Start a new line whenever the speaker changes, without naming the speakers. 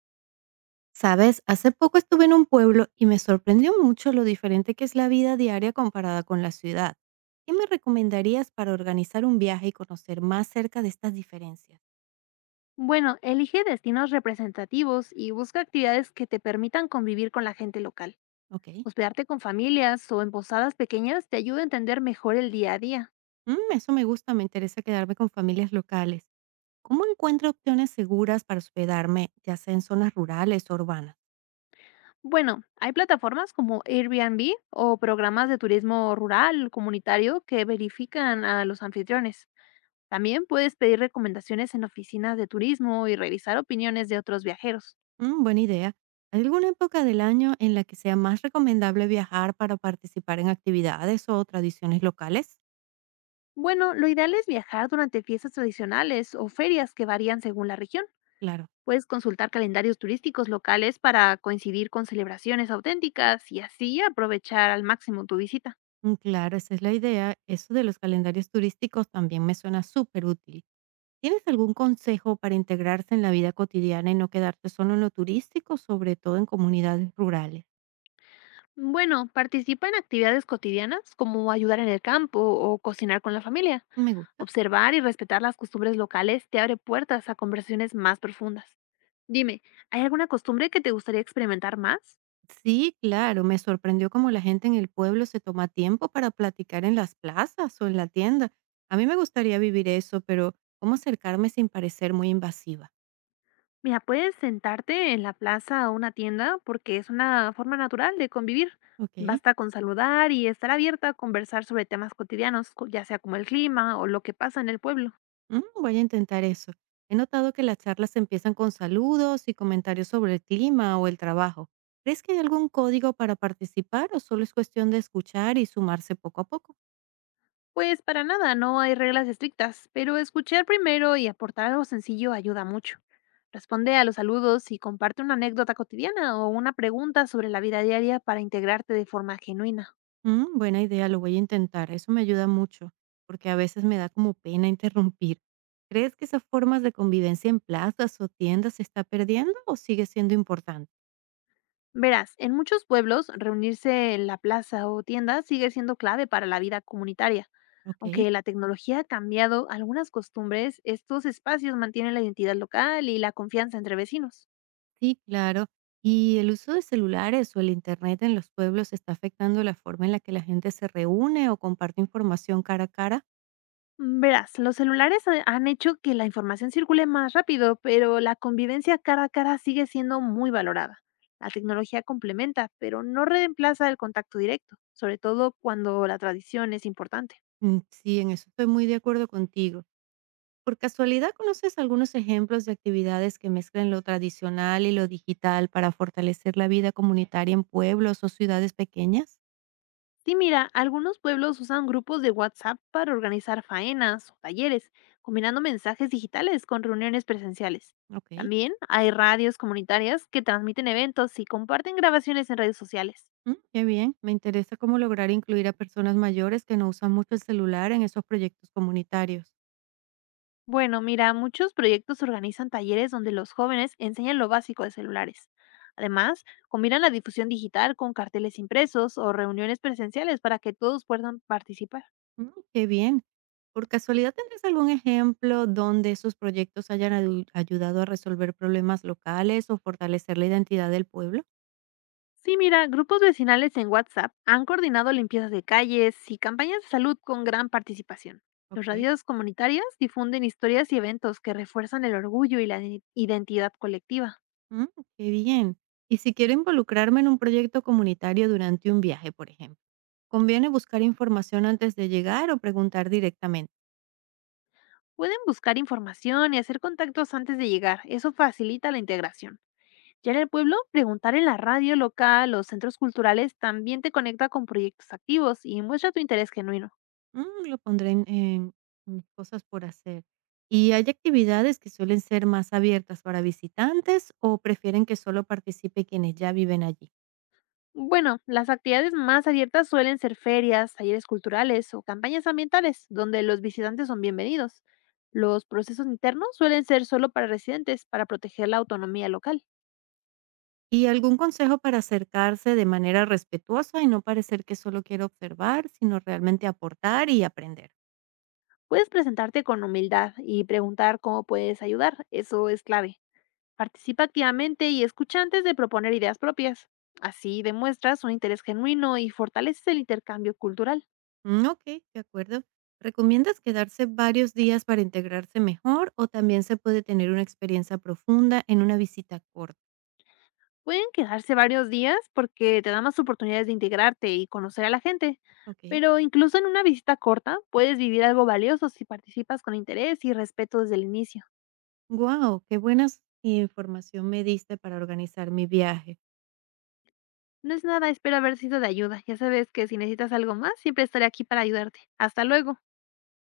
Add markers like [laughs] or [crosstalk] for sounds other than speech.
Sabes, hace poco estuve en un pueblo y me sorprendió mucho lo diferente que es la vida diaria comparada con la ciudad. ¿Qué me recomendarías para organizar un viaje y conocer más cerca de estas diferencias?
Bueno, elige destinos representativos y busca actividades que te permitan convivir con la gente local.
Ok.
Hospedarte con familias o en posadas pequeñas te ayuda a entender mejor el día a día.
Eso me gusta, me interesa quedarme con familias locales. ¿Cómo encuentro opciones seguras para hospedarme, ya sea en zonas rurales o urbanas?
Bueno, hay plataformas como Airbnb o programas de turismo rural comunitario que verifican a los anfitriones. También puedes pedir recomendaciones en oficinas de turismo y revisar opiniones de otros viajeros.
Buena idea. ¿Hay alguna época del año en la que sea más recomendable viajar para participar en actividades o tradiciones locales?
Bueno, lo ideal es viajar durante fiestas tradicionales o ferias que varían según la región.
Claro.
Puedes consultar calendarios turísticos locales para coincidir con celebraciones auténticas y así aprovechar al máximo tu visita.
Mm, claro, esa es la idea. Eso de los calendarios turísticos también me suena súper útil. ¿Tienes algún consejo para integrarse en la vida cotidiana y no quedarte solo en lo turístico, sobre todo en comunidades rurales?
Bueno, participa en actividades cotidianas como ayudar en el campo o cocinar con la familia.
Me gusta.
Observar y respetar las costumbres locales te abre puertas a conversaciones más profundas. Dime, ¿hay alguna costumbre que te gustaría experimentar más?
Sí, claro, me sorprendió cómo la gente en el pueblo se toma tiempo para platicar en las plazas o en la tienda. A mí me gustaría vivir eso, pero ¿cómo acercarme sin parecer muy invasiva?
Mira, puedes sentarte en la plaza o una tienda porque es una forma natural de convivir.
Ok.
Basta con saludar y estar abierta a conversar sobre temas cotidianos, ya sea como el clima o lo que pasa en el pueblo.
Mm, voy a intentar eso. He notado que las charlas empiezan con saludos y comentarios sobre el clima o el trabajo. ¿Crees que hay algún código para participar o solo es cuestión de escuchar y sumarse poco a poco?
Pues para nada, no hay reglas estrictas, pero escuchar primero y aportar algo sencillo ayuda mucho. Responde a los saludos y comparte una anécdota cotidiana o una pregunta sobre la vida diaria para integrarte de forma genuina.
Buena idea, lo voy a intentar. Eso me ayuda mucho, porque a veces me da como pena [laughs] interrumpir. ¿Crees que esas formas de convivencia en plazas o tiendas se está perdiendo o sigue siendo importante?
Verás, en muchos pueblos reunirse en la plaza o tienda sigue siendo clave para la vida comunitaria.
Ok.
Aunque la tecnología ha cambiado algunas costumbres, estos espacios mantienen la identidad local y la confianza entre vecinos.
Sí, claro. ¿Y el uso de celulares o el Internet en los pueblos está afectando la forma en la que la gente se reúne o comparte información cara a cara?
Mm, verás, los celulares han hecho que la información circule más rápido, pero la convivencia cara a cara sigue siendo muy valorada. La tecnología complementa, pero no reemplaza el contacto directo, sobre todo cuando la tradición es importante.
Mm, sí, en eso estoy muy de acuerdo contigo. ¿Por casualidad conoces algunos ejemplos de actividades que mezclan lo tradicional y lo digital para fortalecer la vida comunitaria en pueblos o ciudades pequeñas?
Sí, mira, algunos pueblos usan grupos de WhatsApp para organizar faenas o talleres, combinando mensajes digitales con reuniones presenciales.
Ok.
También hay radios comunitarias que transmiten eventos y comparten grabaciones en redes sociales.
Mm, qué bien. Me interesa cómo lograr incluir a personas mayores que no usan mucho el celular en esos proyectos comunitarios.
Bueno, mira, muchos proyectos organizan talleres donde los jóvenes enseñan lo básico de celulares. Además, combinan la difusión digital con carteles impresos o reuniones presenciales para que todos puedan participar.
Mm, qué bien. ¿Por casualidad tendrás algún ejemplo donde esos proyectos hayan ayudado a resolver problemas locales o fortalecer la identidad del pueblo?
Sí, mira, grupos vecinales en WhatsApp han coordinado limpiezas de calles y campañas de salud con gran participación. Los
Ok.
radios comunitarias difunden historias y eventos que refuerzan el orgullo y la identidad colectiva.
Mm, qué bien. Y si quiero involucrarme en un proyecto comunitario durante un viaje, por ejemplo, ¿conviene buscar información antes de llegar o preguntar directamente?
Pueden buscar información y hacer contactos antes de llegar. Eso facilita la integración. Ya en el pueblo, preguntar en la radio local o centros culturales también te conecta con proyectos activos y muestra tu interés genuino.
Mm, lo pondré en mis cosas por hacer. ¿Y hay actividades que suelen ser más abiertas para visitantes o prefieren que solo participe quienes ya viven allí?
Bueno, las actividades más abiertas suelen ser ferias, talleres culturales o campañas ambientales, donde los visitantes son bienvenidos. Los procesos internos suelen ser solo para residentes, para proteger la autonomía local.
¿Y algún consejo para acercarse de manera respetuosa y no parecer que solo quiero observar, sino realmente aportar y aprender?
Puedes presentarte con humildad y preguntar cómo puedes ayudar, eso es clave. Participa activamente y escucha antes de proponer ideas propias. Así demuestras un interés genuino y fortaleces el intercambio cultural.
Mm, ok, de acuerdo. ¿Recomiendas quedarse varios días para integrarse mejor o también se puede tener una experiencia profunda en una visita corta?
Pueden quedarse varios días porque te da más oportunidades de integrarte y conocer a la gente,
Ok.
pero incluso en una visita corta puedes vivir algo valioso si participas con interés y respeto desde el inicio.
Wow, qué buena información me diste para organizar mi viaje.
No es nada, espero haber sido de ayuda. Ya sabes que si necesitas algo más, siempre estaré aquí para ayudarte. Hasta luego.